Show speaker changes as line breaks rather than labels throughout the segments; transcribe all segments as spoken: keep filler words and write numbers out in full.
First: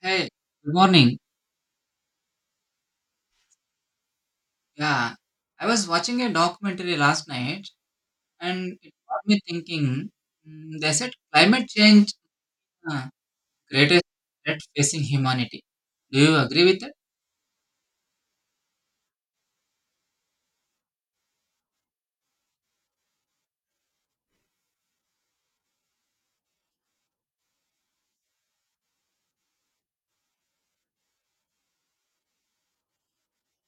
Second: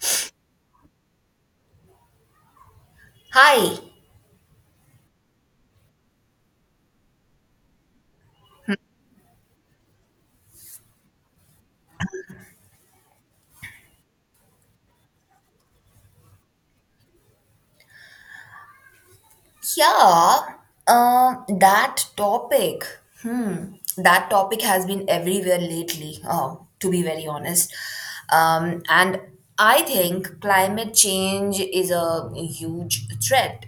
Hey, good morning.
Hi.
Yeah, I was watching a documentary last night and it got me thinking. mm, They said climate change uh, greatest threat facing humanity. Do you agree with that?
Yeah. Um. That topic. Hmm. That topic has been everywhere lately. Um. To be very honest. Um. And I think climate change is a huge threat.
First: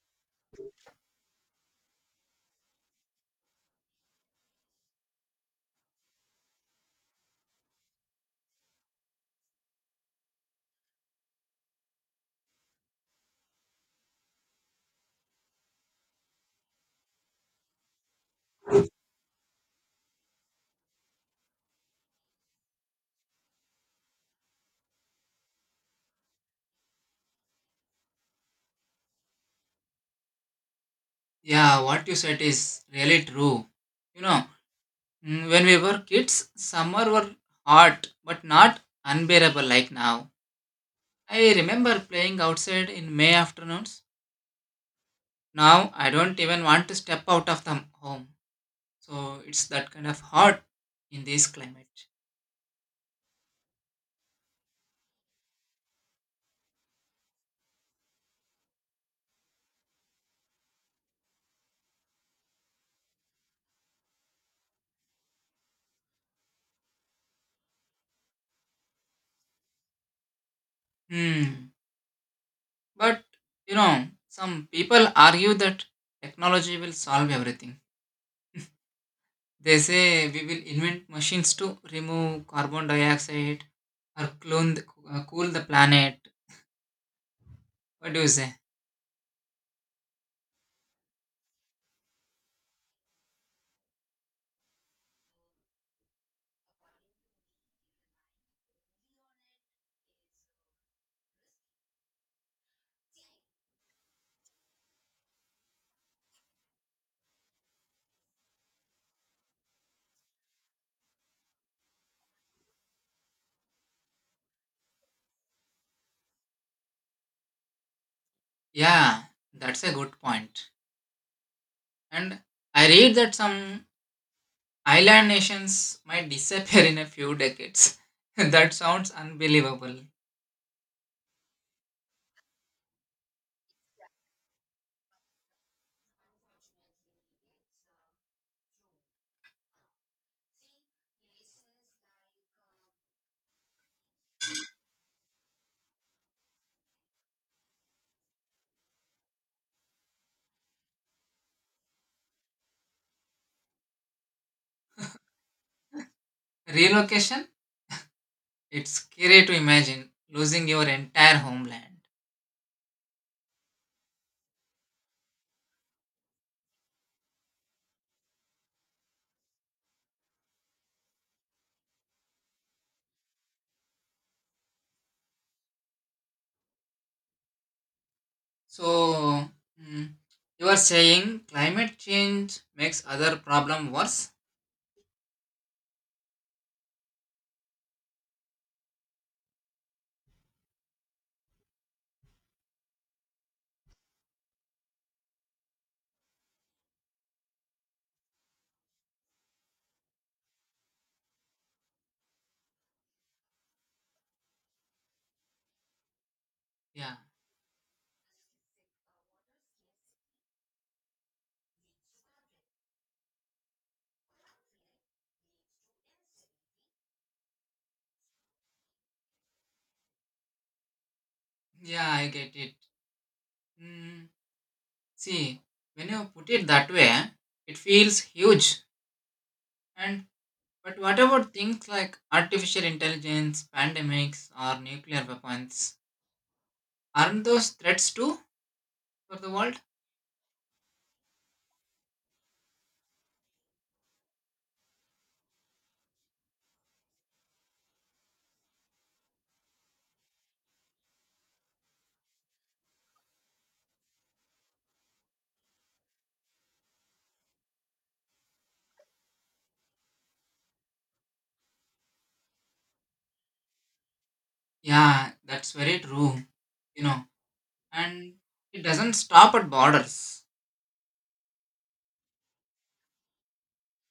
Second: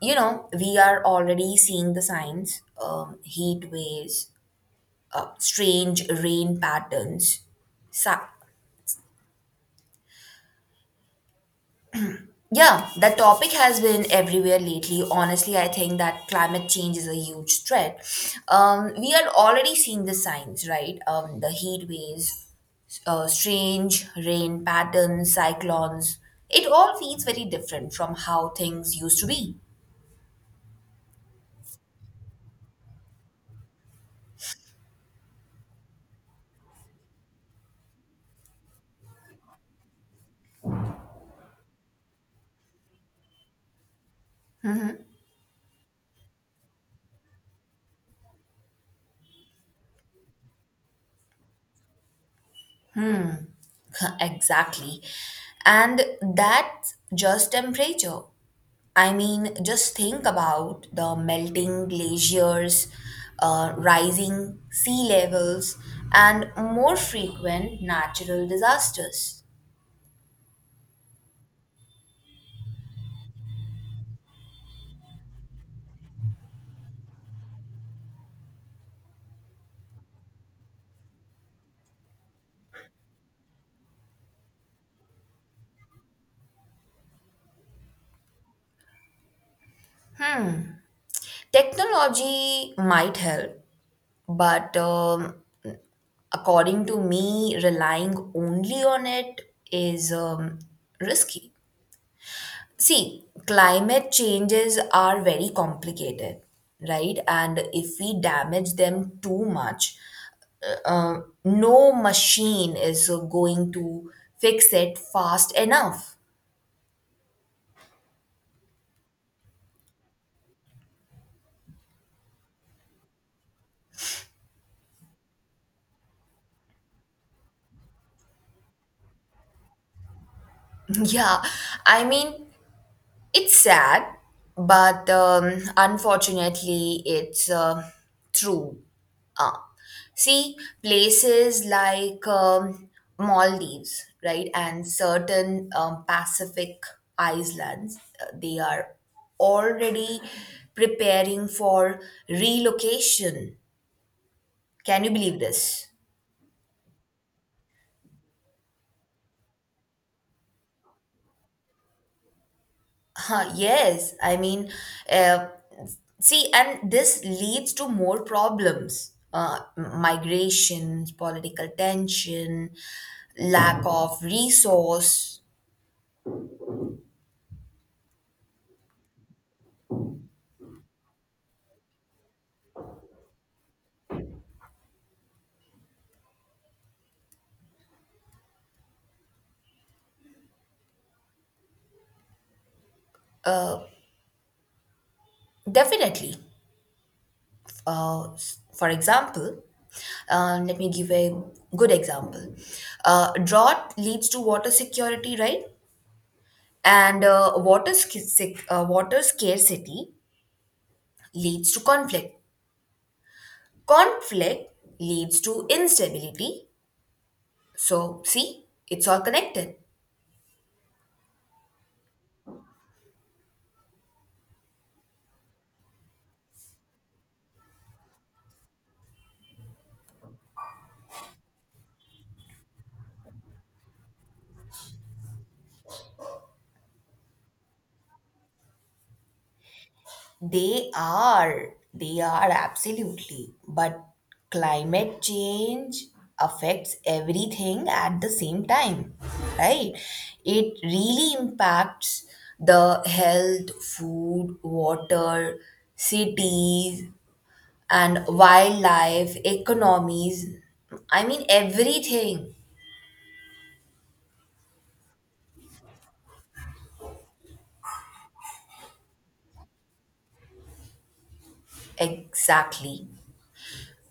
You know, we are already seeing the signs. Um. Heat waves. Uh, strange rain patterns. Yeah, that topic has been everywhere lately. Honestly, I think that climate change is a huge threat. Um, we are already seeing the signs, right? Um, the heat waves, uh, strange rain patterns, cyclones. It all feels very different from how things used to be.
Yeah, what you said is really true. You know, mm, when we were kids, summer were hot but not unbearable like now. I remember playing outside in May afternoons. Now I don't even want to step out of the home. So it's that kind of hot in this climate.
Exactly. And that's just temperature. I mean, just think about the melting glaciers, uh, rising sea levels, and more frequent natural disasters.
Hmm. But you know, some people argue that technology will solve everything. They say we will invent machines to remove carbon dioxide or clone the, uh, cool the planet. What do you say?
Technology might help, but um, according to me, relying only on it is um, risky. See, climate changes are very complicated, right? And if we damage them too much, no machine is uh, going to fix it fast enough.
Yeah, that's a good point. And I read that some island nations might disappear in a few decades. That sounds unbelievable.
Yeah, I mean, it's sad, but um, unfortunately, it's uh, true. Uh, See, places like um, Maldives, right, and certain um, Pacific islands, uh, they are already preparing for relocation. Can you believe this?
Relocation? It's scary to imagine losing your entire homeland.
Huh, yes, I mean, uh, see, and this leads to more problems. Uh, migrations, political tension, lack of resource.
So, mm, you are saying climate change makes other problem worse?
Definitely. Uh, for example, uh, let me give a good example. Uh, drought leads to water security, right?
Yeah,
And uh, water, sca- sec- uh, water scarcity leads to conflict. Conflict leads to instability. So, see, it's all connected.
yeah, I get it. Mm, see, when you put it that way, it feels huge. And but what about things like artificial intelligence, pandemics, or nuclear weapons? Aren't those threats too for the world?
They are. They are absolutely. But climate change affects everything at the same time, right? It really impacts the health, food, water, cities, and wildlife, economies. I mean, everything.
Yeah, that's very true. You know, and it doesn't stop at borders.
Exactly.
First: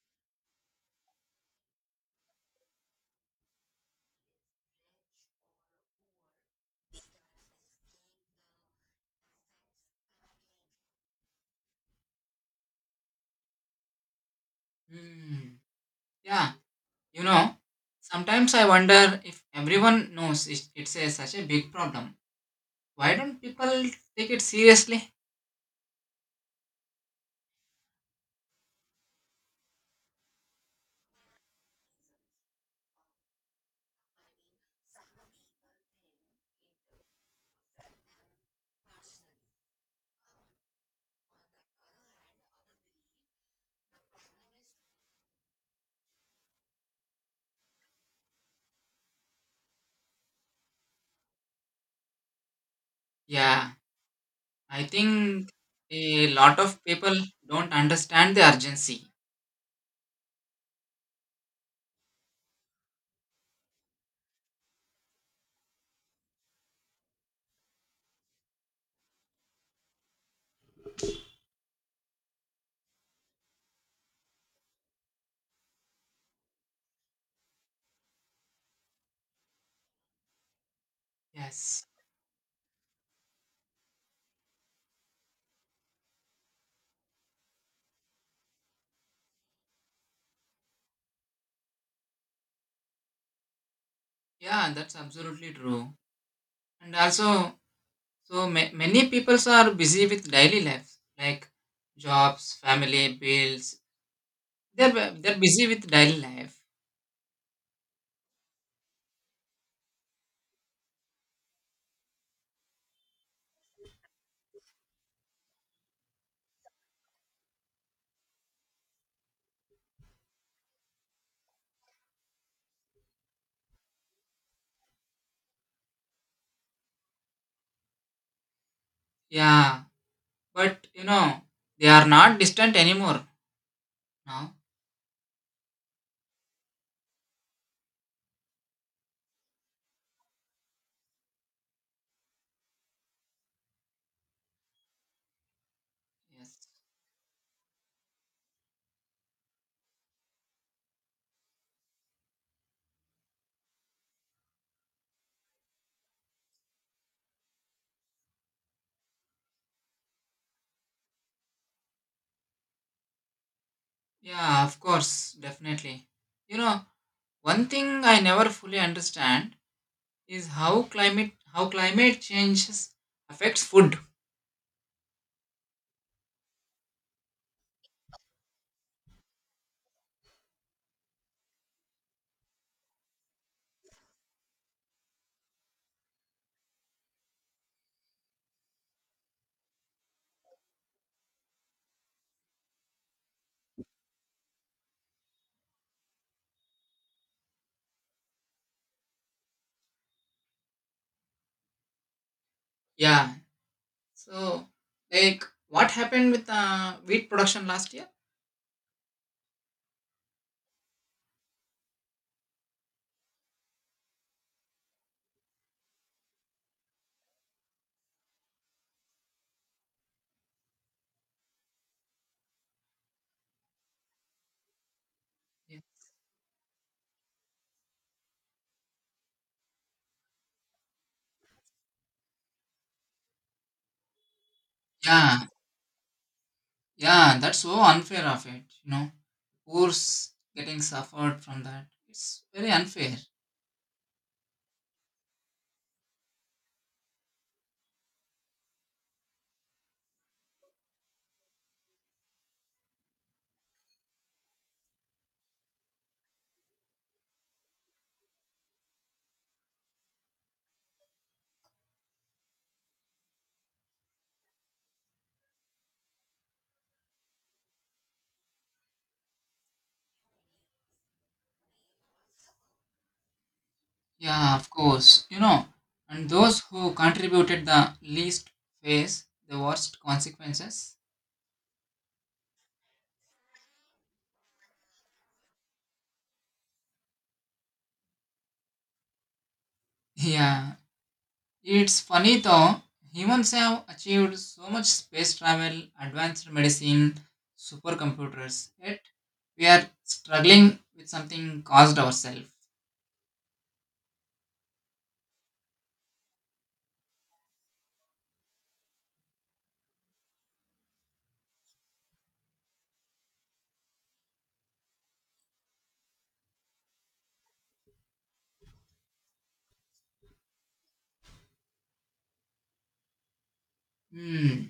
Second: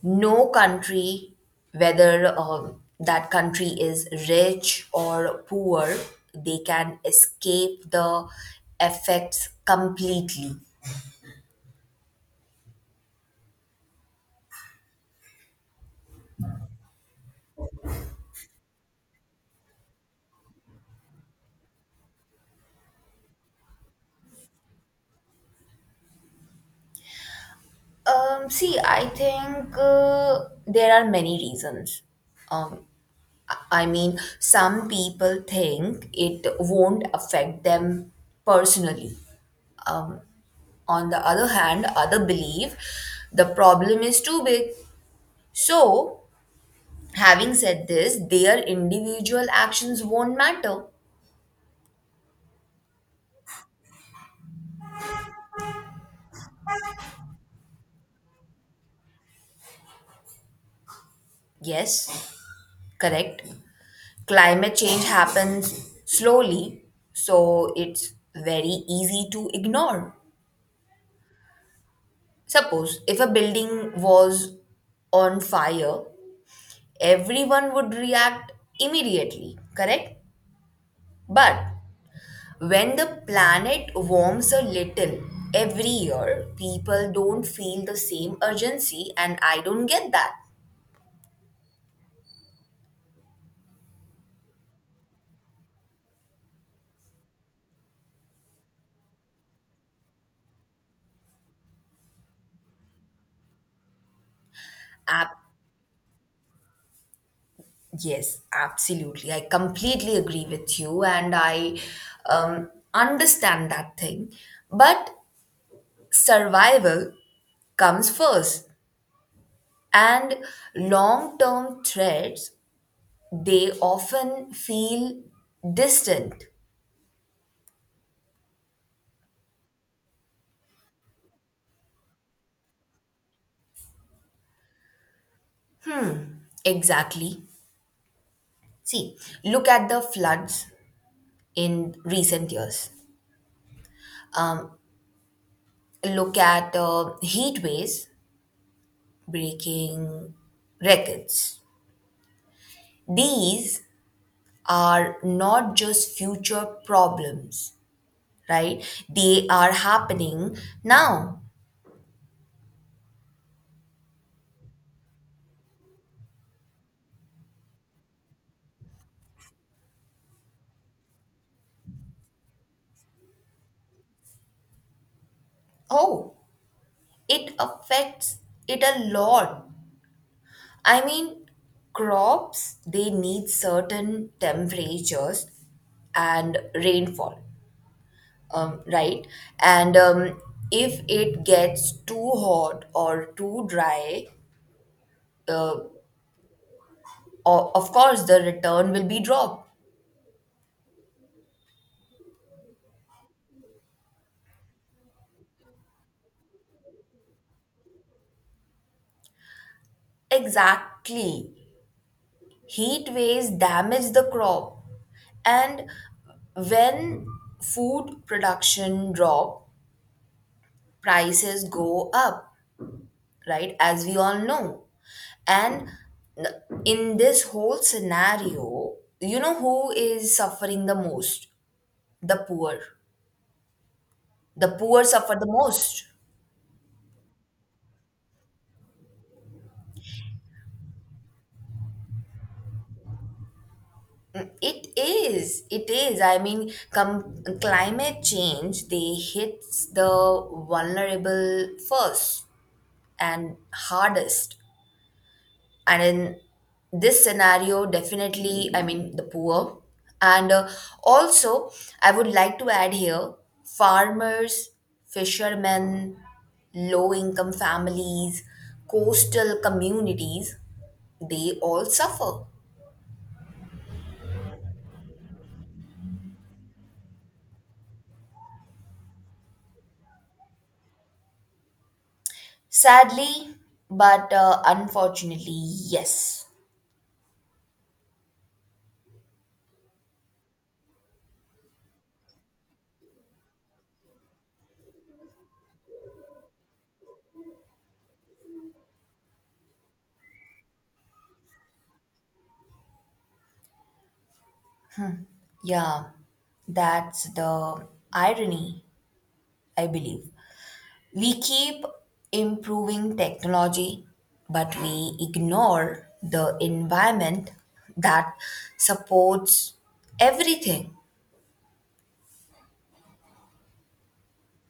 No country, whether um, that country is rich or poor, they can escape the effects completely.
Hmm. Yeah, you know, sometimes I wonder if everyone knows it- it's a, such a big problem. Why don't people take it seriously?
Um, see, I think uh, there are many reasons. Um, I I mean, some people think it won't affect them personally. Um, on the other hand, other believe the problem is too big. So, having said this, their individual actions won't matter.
Yeah, I think a lot of people don't understand the urgency.
Yes, correct. Climate change happens slowly, so it's very easy to ignore. Suppose if a building was on fire, everyone would react immediately, correct? But
Yes.
when the planet warms a little every year, people don't feel the same urgency, and I don't get that.
Yeah, that's absolutely true. And also, so ma- many people are busy with daily life, like jobs, family, bills. They're, bu- they're busy with daily life.
Yes, absolutely. I completely agree with you, and I um, understand that thing. But survival comes first, and long term threats they often feel distant.
Yeah, but you know, they are not distant anymore now.
Exactly. See, look at the floods in recent years. Um, Look
Yes.
at uh, heat waves breaking records. These are not just future problems, right? They are happening now.
Yeah, of course, definitely. You know, one thing I never fully understand is how climate how climate changes affects food.
Oh, it affects it a lot. I mean, crops, they need certain temperatures and rainfall, um, right? And um, if it gets too hot or too dry, uh, o- of course, the return will be dropped.
Yeah. So, like, what happened with uh, wheat production last year?
Exactly. Heat waves damage the crop, and when food production drop, prices go up, right? As we all know.
Yeah.
And in this whole scenario, you know who is suffering the most? The poor. The poor suffer the
yeah,
most.
yeah, that's so unfair of it. You know, poor's getting suffered from that. It's very unfair.
It is. It is. I mean, com- climate change, they hits the vulnerable first, and hardest, and in this scenario definitely, I mean the poor, and uh, also I would like to add here farmers, fishermen, low income families, coastal communities, they all suffer.
Yeah, of course. You know, and those who contributed the least face the worst consequences.
Sadly, but uh, unfortunately, yes.
Yeah, it's funny though, humans have achieved so much space travel, advanced medicine, supercomputers, yet we are struggling with something caused ourselves.
Yeah, that's the irony, I believe. We keep improving technology, but we ignore the environment that supports everything.
Hmm,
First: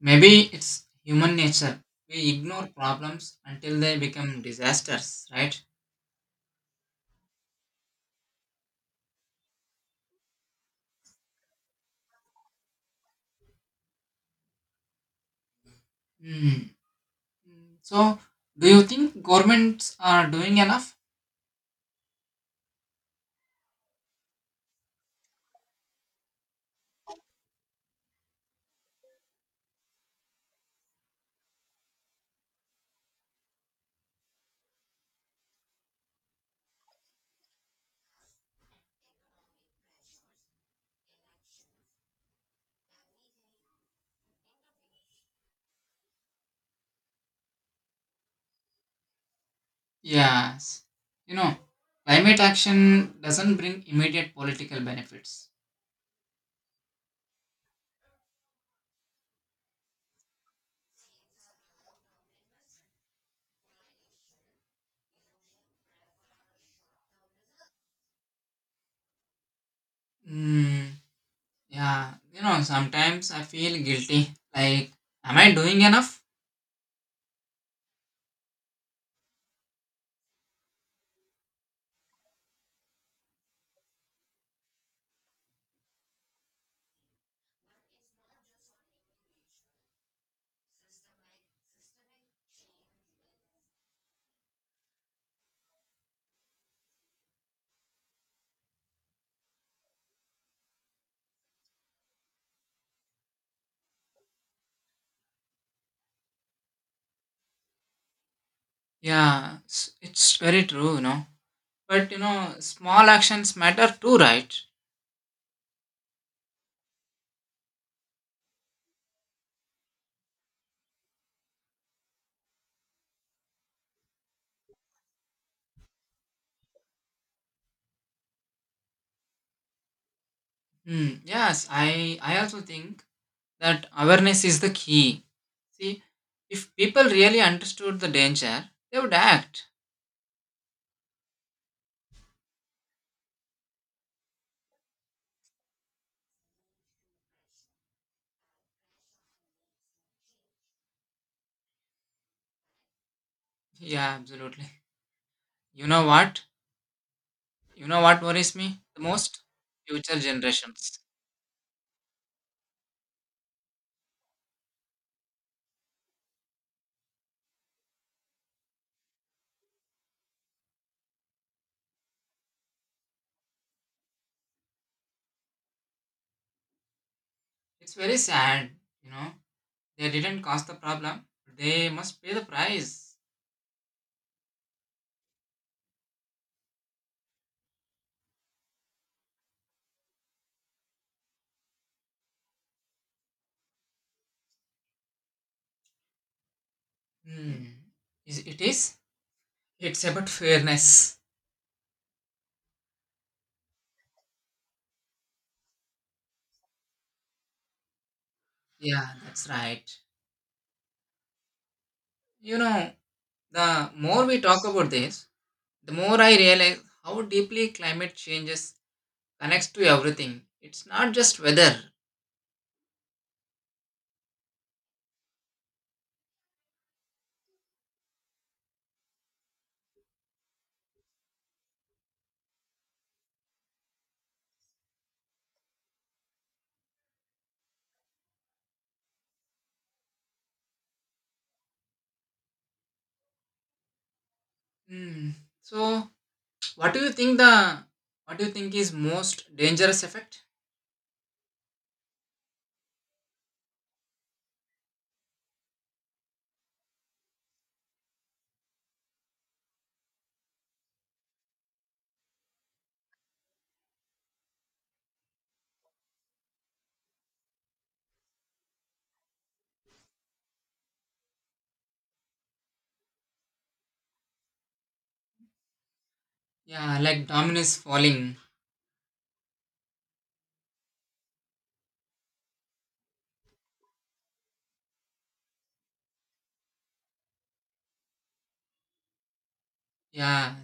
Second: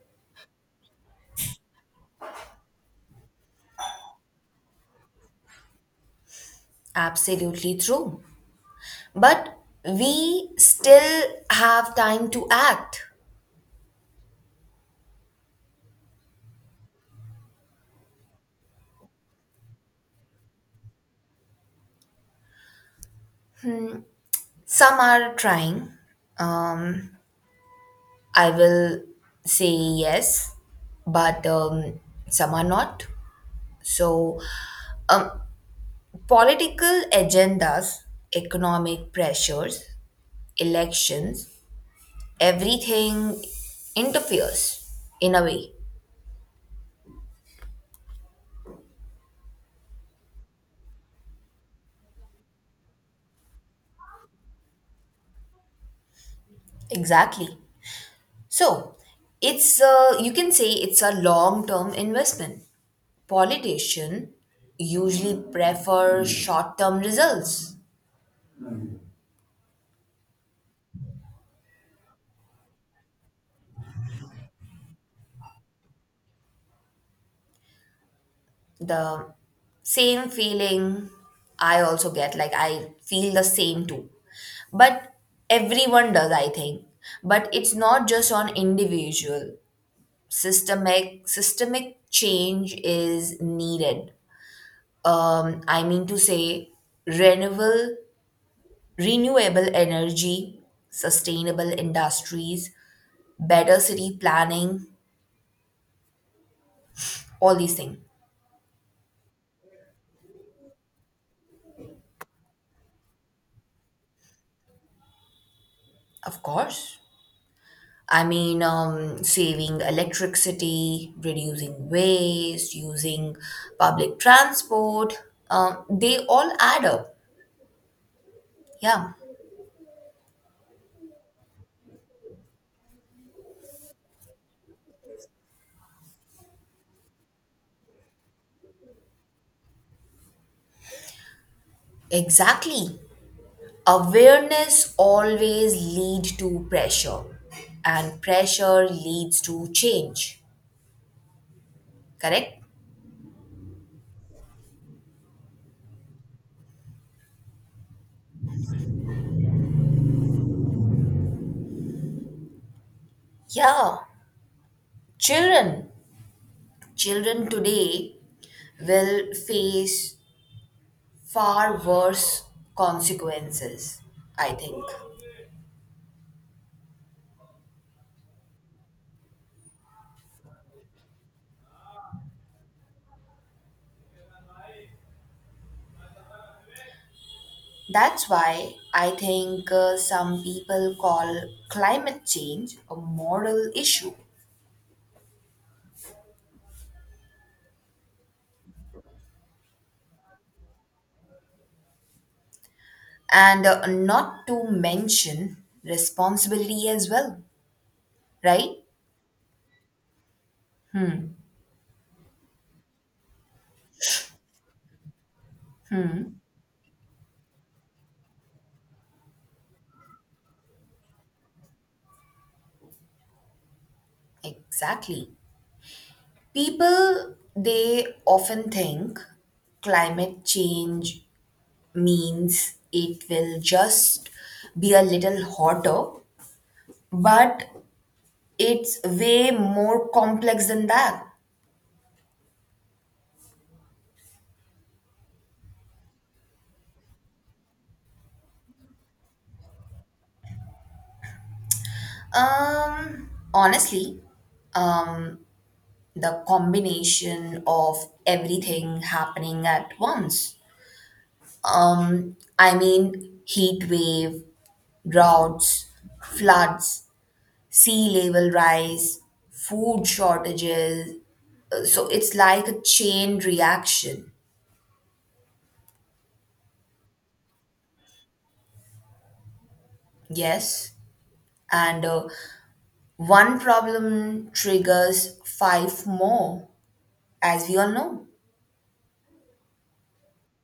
maybe it's human nature. We ignore problems until they become disasters, right?
Absolutely true. But we still have time to act.
Hmm. So, do you think governments are doing enough?
Some are trying. Um, I will say yes, but um, some are not. So, um, political agendas, economic pressures, elections, everything interferes in a way.
Yes. You know, climate action doesn't bring immediate political benefits.
Exactly. So it's a, you can say it's a long term investment. Politicians usually prefer short term results.
Hmm. Yeah, you know, sometimes I feel guilty. Like, am I doing enough?
The same feeling I also get, like I feel the same too. But everyone does, I think. But it's not just on individual. systemic systemic change is needed. um I mean to say renewable renewable energy, sustainable industries, better city planning, all these things.
Yeah, it's, it's very true, you know. But you know, small actions matter too, right?
Of course, I mean, um saving electricity, reducing waste, using public transport, um, they all add up. Yeah,
Hmm. Yes, I I also think that awareness is the key. See, if people really understood the danger, they would act.
exactly. Awareness always lead to pressure, and pressure leads to change, correct?
Yeah, absolutely. You know what? You know what worries me the most? Future generations.
Yeah, children children today will face far worse consequences, I think.
It's very sad, you know. They didn't cause the problem. They must pay the price.
That's why I think uh, some people call climate change a moral issue,
Hmm. Is it is? It's about fairness.
and uh, not to mention responsibility as well, right?
Yeah, that's right. You know, the more we talk about this, the more I realize how deeply climate changes connects to everything. It's not just weather.
Exactly. People, they often think climate change means it will just be a little hotter, but it's way more complex than that.
Hmm. So, what do you think the what do you think is most dangerous effect?
Um, honestly, um, the combination of everything happening at once. Um, I mean, heat wave, droughts, floods, sea level rise, food shortages. Uh, So it's like a chain reaction.
Yeah, like dominoes falling.
Yes. And uh, one problem triggers five more, as we all know.
Yeah,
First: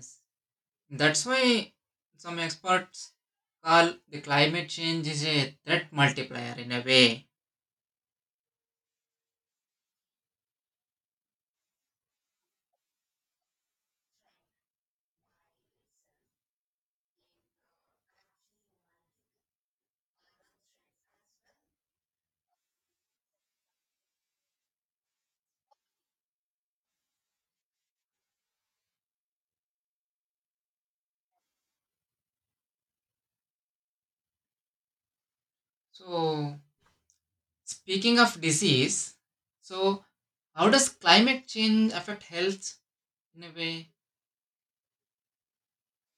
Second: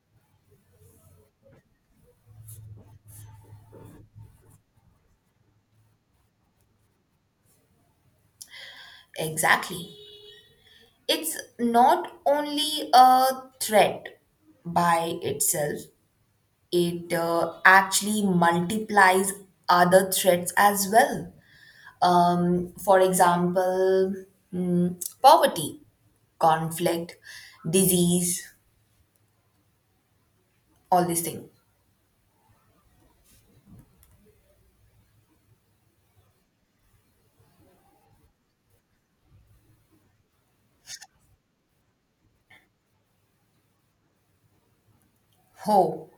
that's why some experts call the climate change is a threat multiplier in a way.
Exactly. It's not only a threat by itself, it uh, actually multiplies other threats as well. Um, for example, mm, poverty, conflict, disease, all these things.
So, speaking of disease, so how does climate change affect health in a way?
Hope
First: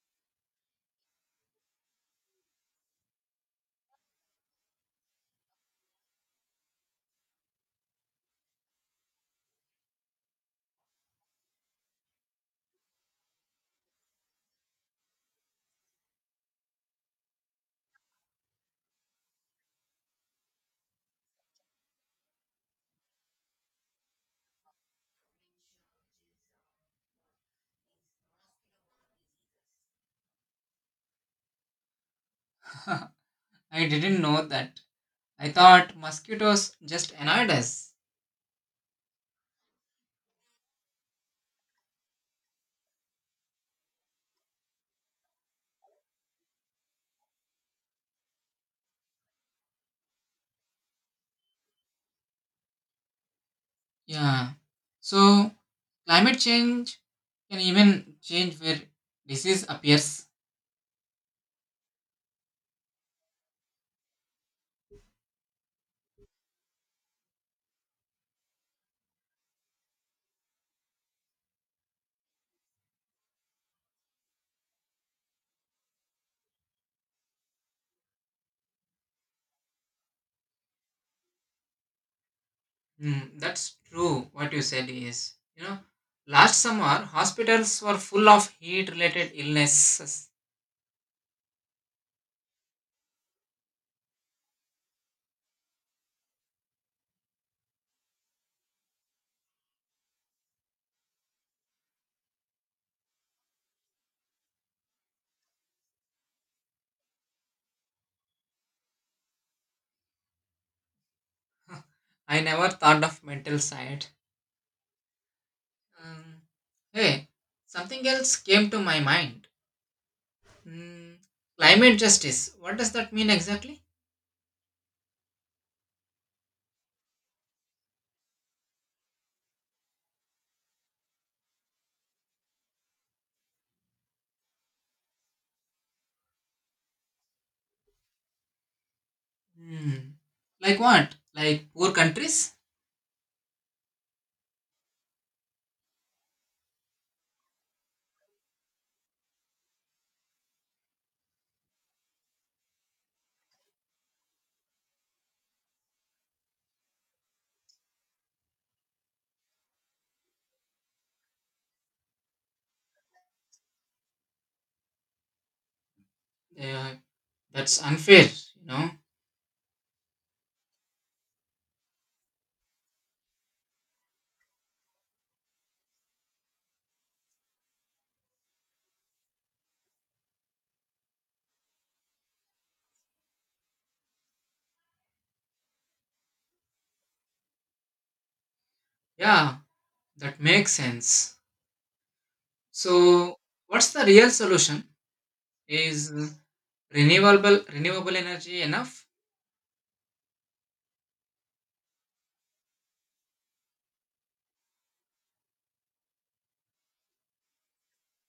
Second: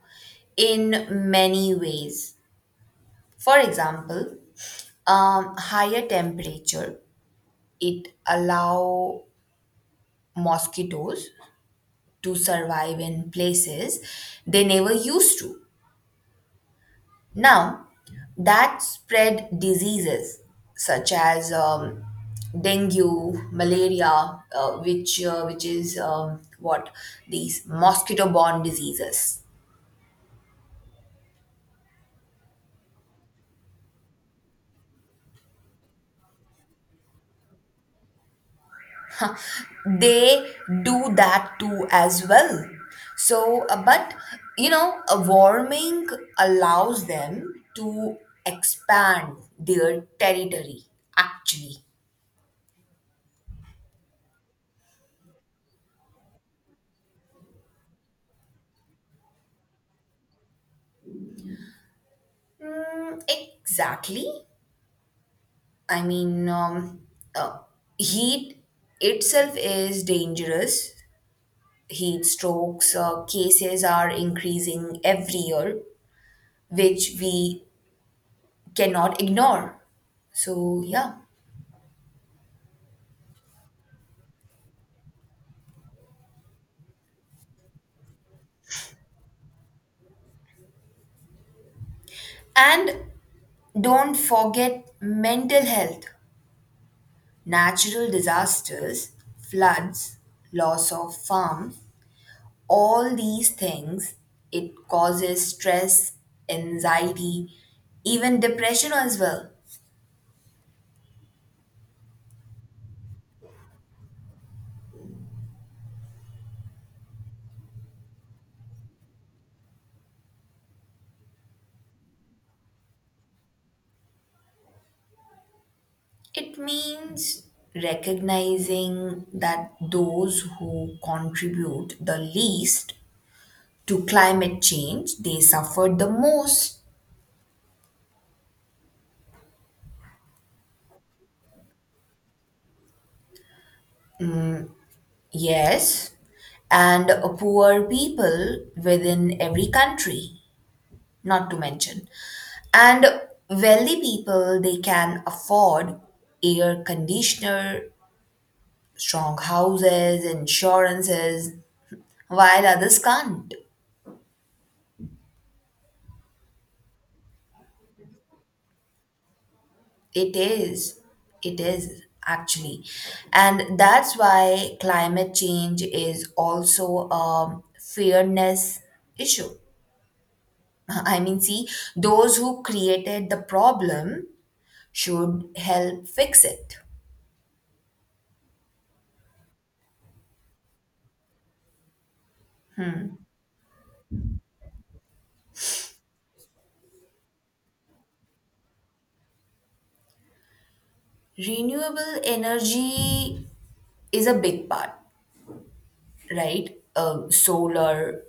in many ways. For example, um, higher temperature it allow mosquitoes to survive in places they never used to. Now, that spread diseases such as um, dengue, malaria, uh, which uh, which is um, what these mosquito-borne diseases.
I didn't know that. I thought mosquitoes just annoyed us.
They do that too as well. So, uh, but you know, a warming allows them to expand their territory. Actually,
Yeah. So climate change can even change where disease appears.
Mm, exactly. I mean, um, uh, heat itself is dangerous. Heat strokes uh, cases are increasing every year, which we cannot ignore. So, yeah.
Hmm, that's true. What you said is, you know, last summer hospitals were full of heat-related illnesses.
And don't forget mental health, natural disasters, floods, loss of farm, all these things. It causes stress, anxiety, even depression as well.
I never thought of mental side. Um, Hey, something else came to my mind. Hmm, climate justice. What does that mean exactly?
It means recognizing that those who contribute the least to climate change they suffer the most.
Hmm. Like what? Like poor countries?
Yes, and poor people within every country, not to mention. And wealthy people they can afford air conditioner, strong houses, insurances, while others can't.
Yeah, that's unfair, you know?
It is. It is actually. And that's why climate change is also a fairness issue. I mean, see, those who created the problem should help fix it.
Yeah, that makes sense. So, what's the real solution? Is renewable renewable energy enough?
Renewable energy is a big part, right? Um, solar,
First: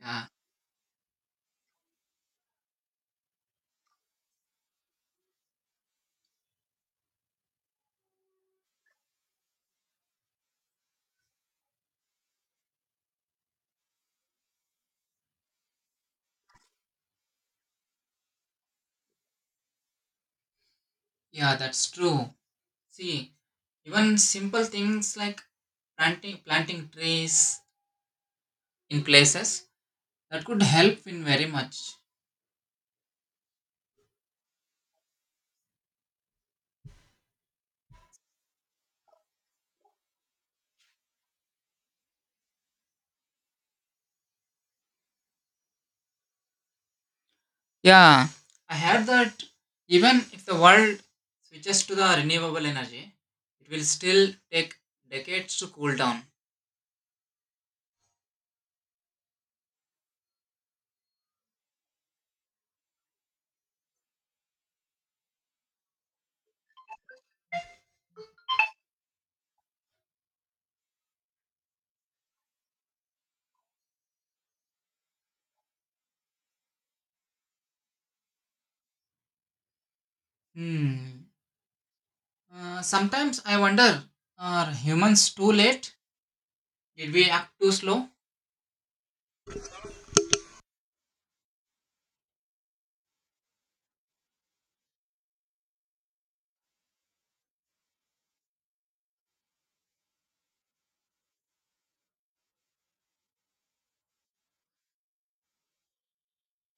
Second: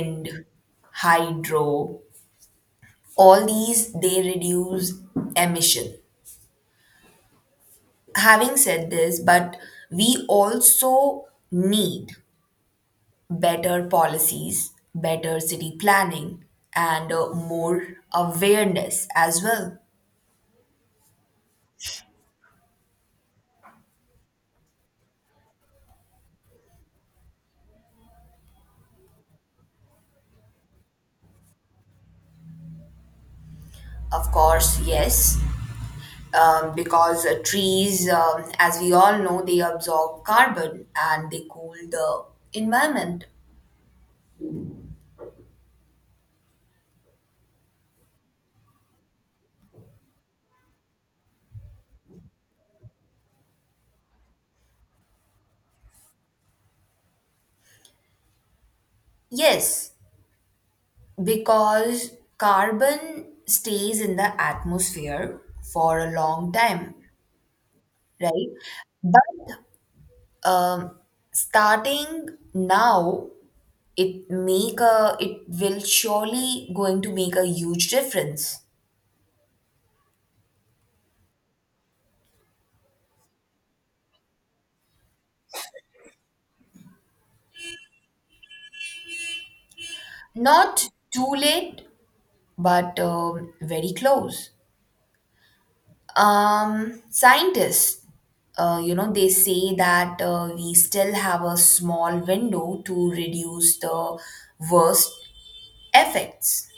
Yeah,
hydro, all these they reduce emission, having said this, but we also need better policies, better city planning, and uh, more awareness as well.
yeah, that's true. See, even simple things like planting planting trees in places that could help in very much.
Of course, yes, um, because uh, trees, um, as we all know, they absorb carbon and they cool the environment.
Yeah. I heard that even if the world switches to the renewable energy, it will still take decades to cool down.
Yes, because carbon stays in the atmosphere for a long time, right? But um, starting now it make a it will surely going to make a huge difference.
Hmm. Uh, sometimes I wonder, are humans too late? Did we act too slow?
Not too late, but um, very close. Um, scientists uh, you know they say that uh, we still have a small window to reduce the worst effects.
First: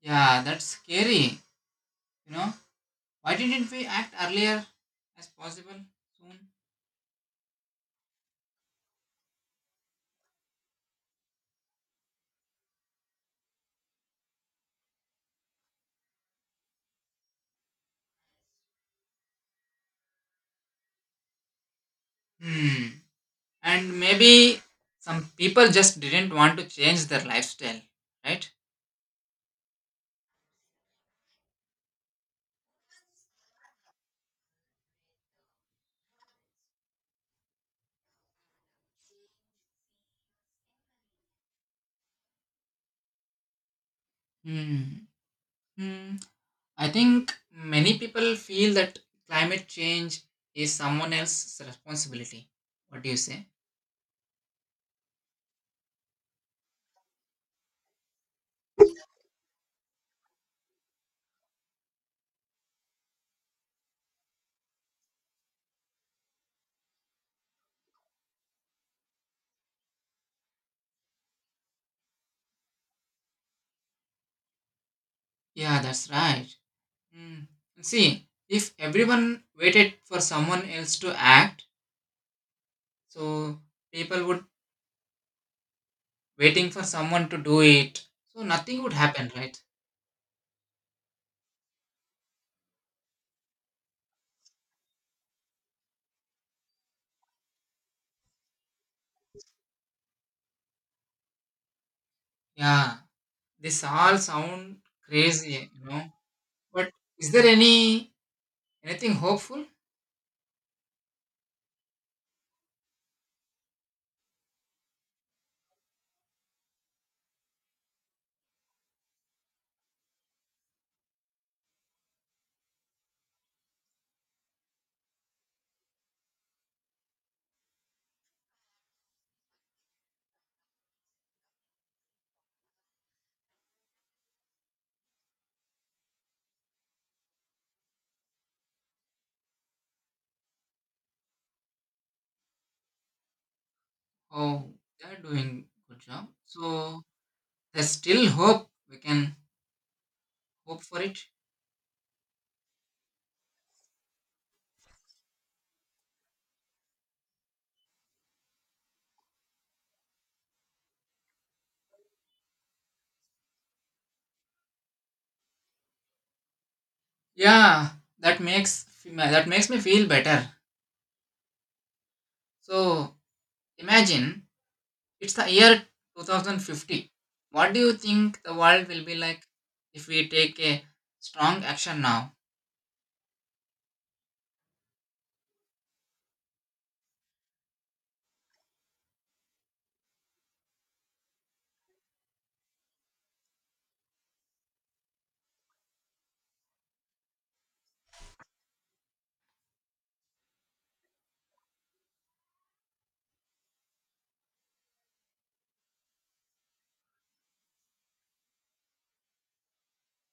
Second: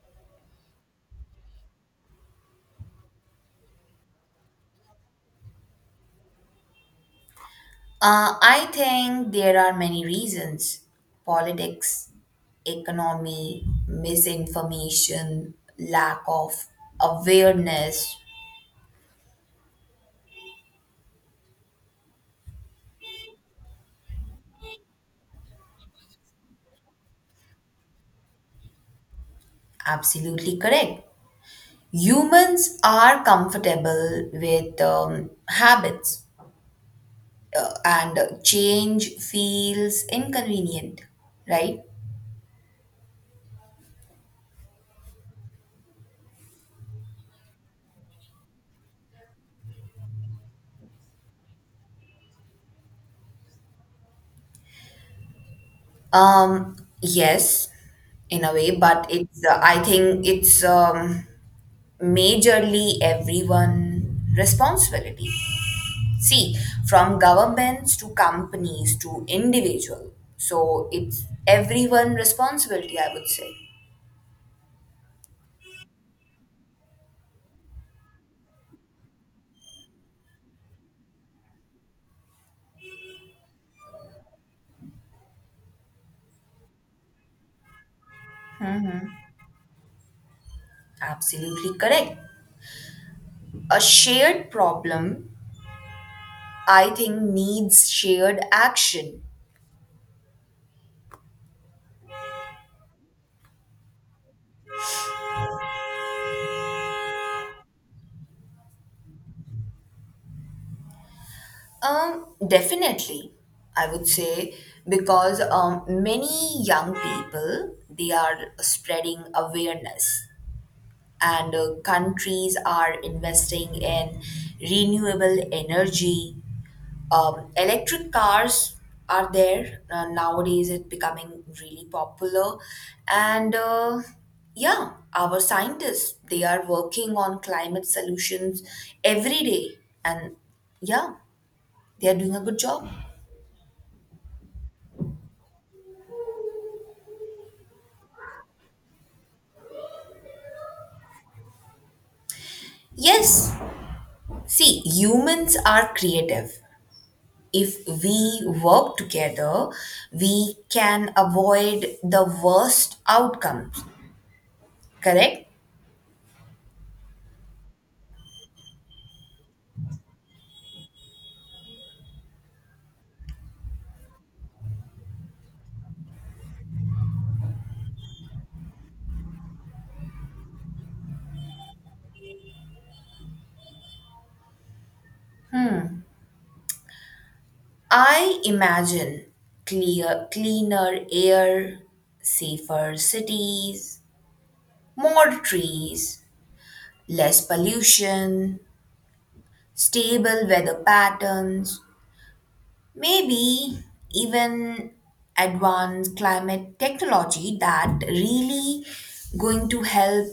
Yeah, that's scary. You know, why didn't we act earlier as possible soon?
Uh, I think there are many reasons: politics, economy, misinformation, lack of awareness.
Hmm. And maybe some people just didn't want to change their lifestyle, right?
Absolutely correct. Humans are comfortable with um, habits, uh, and change feels inconvenient, right?
Hmm. Hmm. I think many people feel that climate change is someone else's responsibility. What do you say?
Um, yes, in a way, but it's, uh, I think it's. Um, majorly everyone responsibility. See, from governments to companies to individual, so it's everyone responsibility, I would say.
Yeah, that's right. Hmm. See, if everyone waited for someone else to act, so people would waiting for someone to do it, so nothing would happen, right?
Absolutely correct. A shared problem, I think, needs shared action.
Yeah, this all sound crazy, you know. But is there any anything hopeful?
Um, definitely, I would say. Because um many young people they are spreading awareness, and uh, countries are investing in renewable energy. Um, electric cars are there uh, nowadays. It's becoming really popular, and uh, yeah, our scientists they are working on climate solutions every day, and yeah, they are doing a good job.
Oh, they're doing good job. So there's still hope. We can hope for it.
Yes, see, humans are creative. If we work together, we can avoid the worst outcomes. Correct?
Yeah, that makes that makes me feel better. So imagine it's the year twenty fifty. What do you think the world will be like if we take a strong action now?
I imagine clear, cleaner air, safer cities, more trees, less pollution, stable weather patterns, maybe even advanced climate technology that really going to help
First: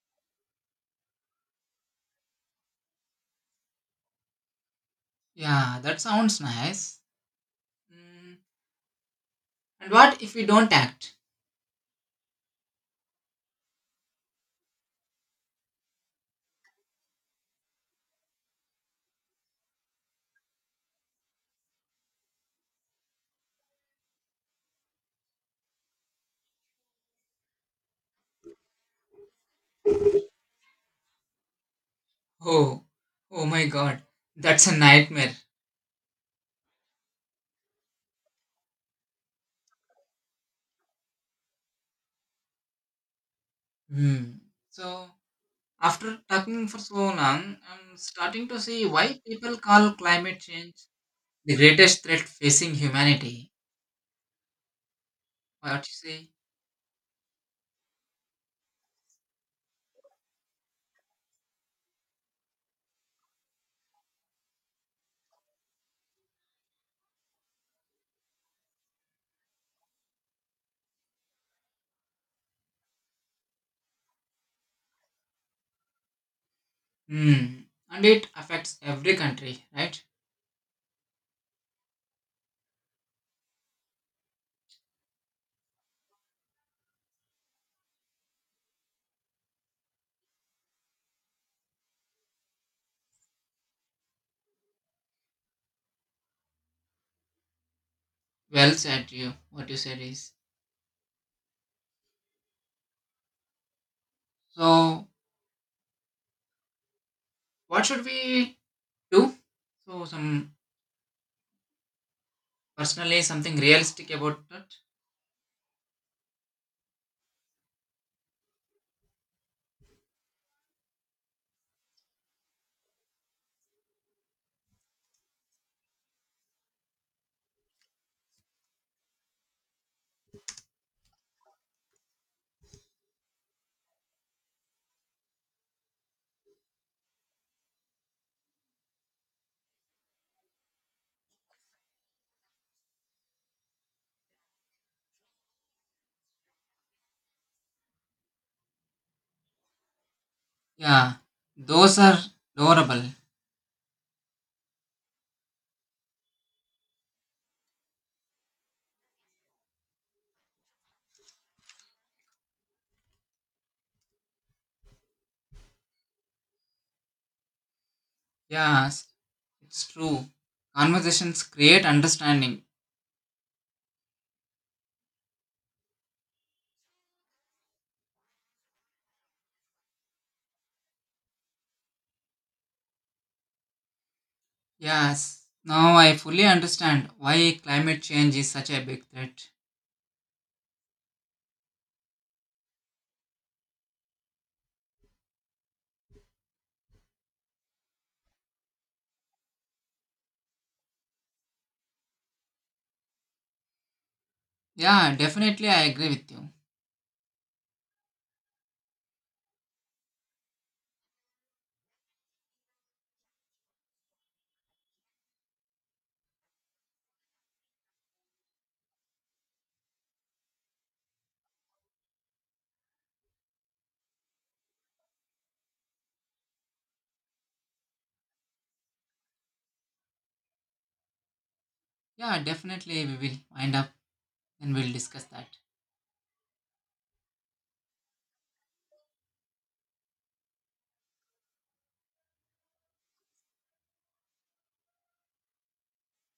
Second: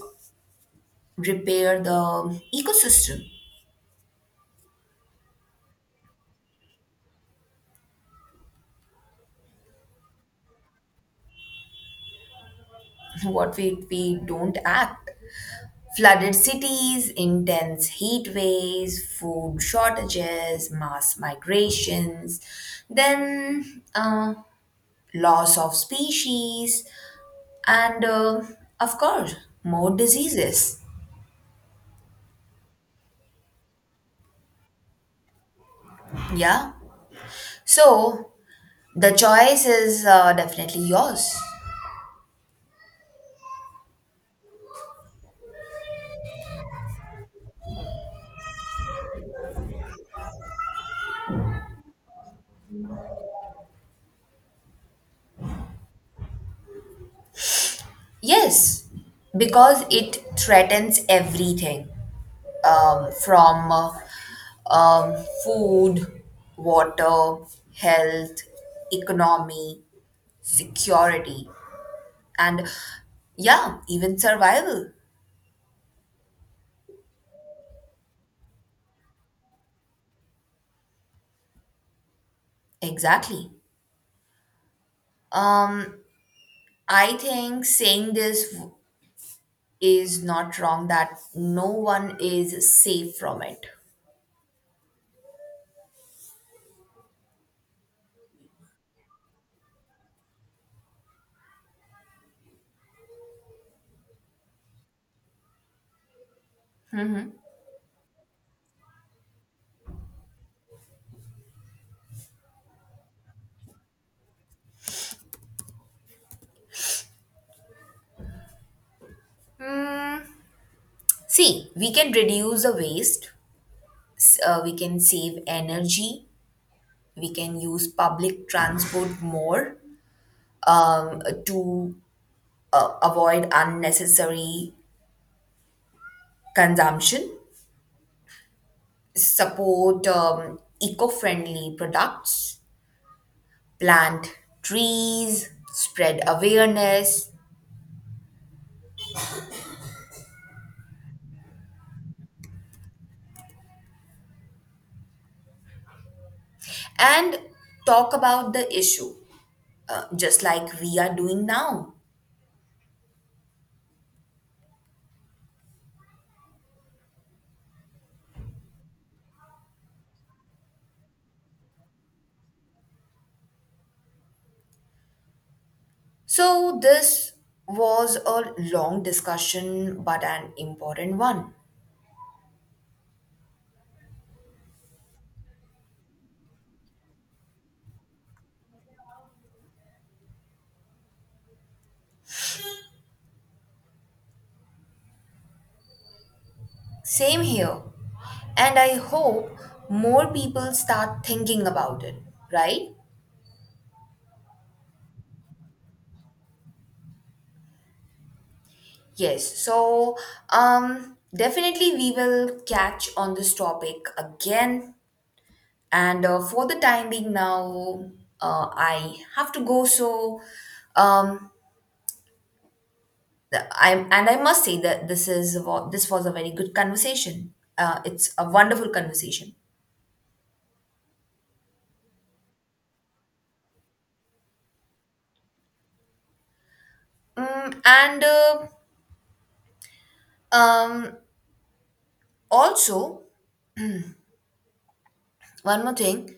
repair the ecosystem.
Yeah, that sounds nice. Mm, and what if we don't act?
What we, we don't act. Flooded cities, intense heat waves, food shortages, mass migrations, then uh, loss of species, and uh, of course, more diseases.
Oh, oh my God, that's a nightmare.
Yeah. So the choice is uh, definitely yours.
Hmm. So after talking for so long, I'm starting to see why people call climate change the greatest threat facing humanity. What you say?
Yes, because it threatens everything, um, from uh, um, food, water, health, economy, security, and yeah, even survival.
Hmm. And it affects every country, right?
Exactly. Um, I think saying this w- is not wrong that no one is safe from it.
Well said, you. What you said is. So, what should we do? So, some personally, something realistic about that.
See, we can reduce the waste, s- uh, we can save energy, we can use public transport more um, to uh, avoid unnecessary consumption, support um, eco friendly products, plant trees, spread awareness,
Yeah, those are adorable.
and talk about the issue, uh, just like we are doing now.
Yes, it's true. Conversations create understanding.
So, this was a long discussion but an important one.
Yes, now I fully understand why climate change is such a big threat.
Same here. And I hope more people start thinking about it, right?
Yeah, definitely, I agree with you.
Yes. So, um, definitely we will catch on this topic again. And uh, for the time being now, uh, I have to go. So, um, I am and I must say that this is wa- this was a very good conversation. Uh, it's a wonderful conversation.
Yeah, definitely, we will wind up and we'll discuss that.
Mm, and uh, um, also, one more thing.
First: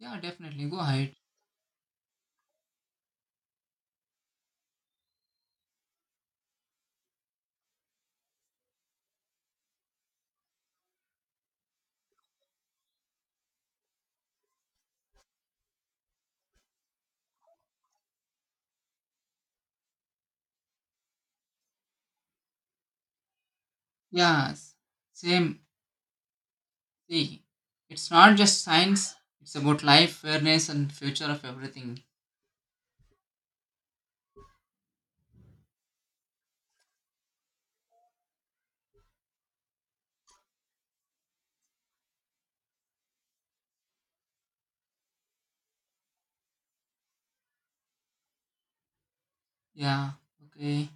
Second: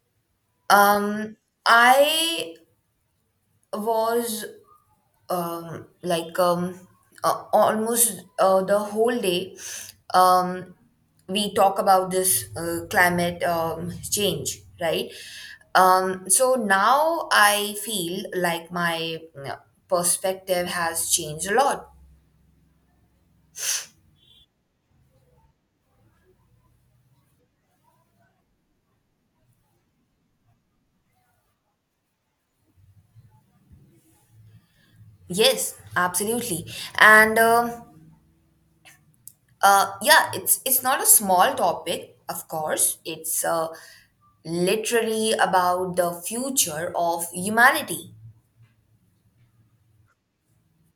Yeah, definitely, go ahead.
Um, I was um, like um, uh, almost uh, the whole day. Um, we talk about this uh, climate um, change, right? Um, so now I feel like my uh, perspective has changed a lot.
Yes, same. See, it's not just science, it's about life, fairness, and future of everything.
Yes, absolutely, and um, uh, yeah, it's it's not a small topic. Of course, it's uh, literally about the future of humanity.
Yeah, okay.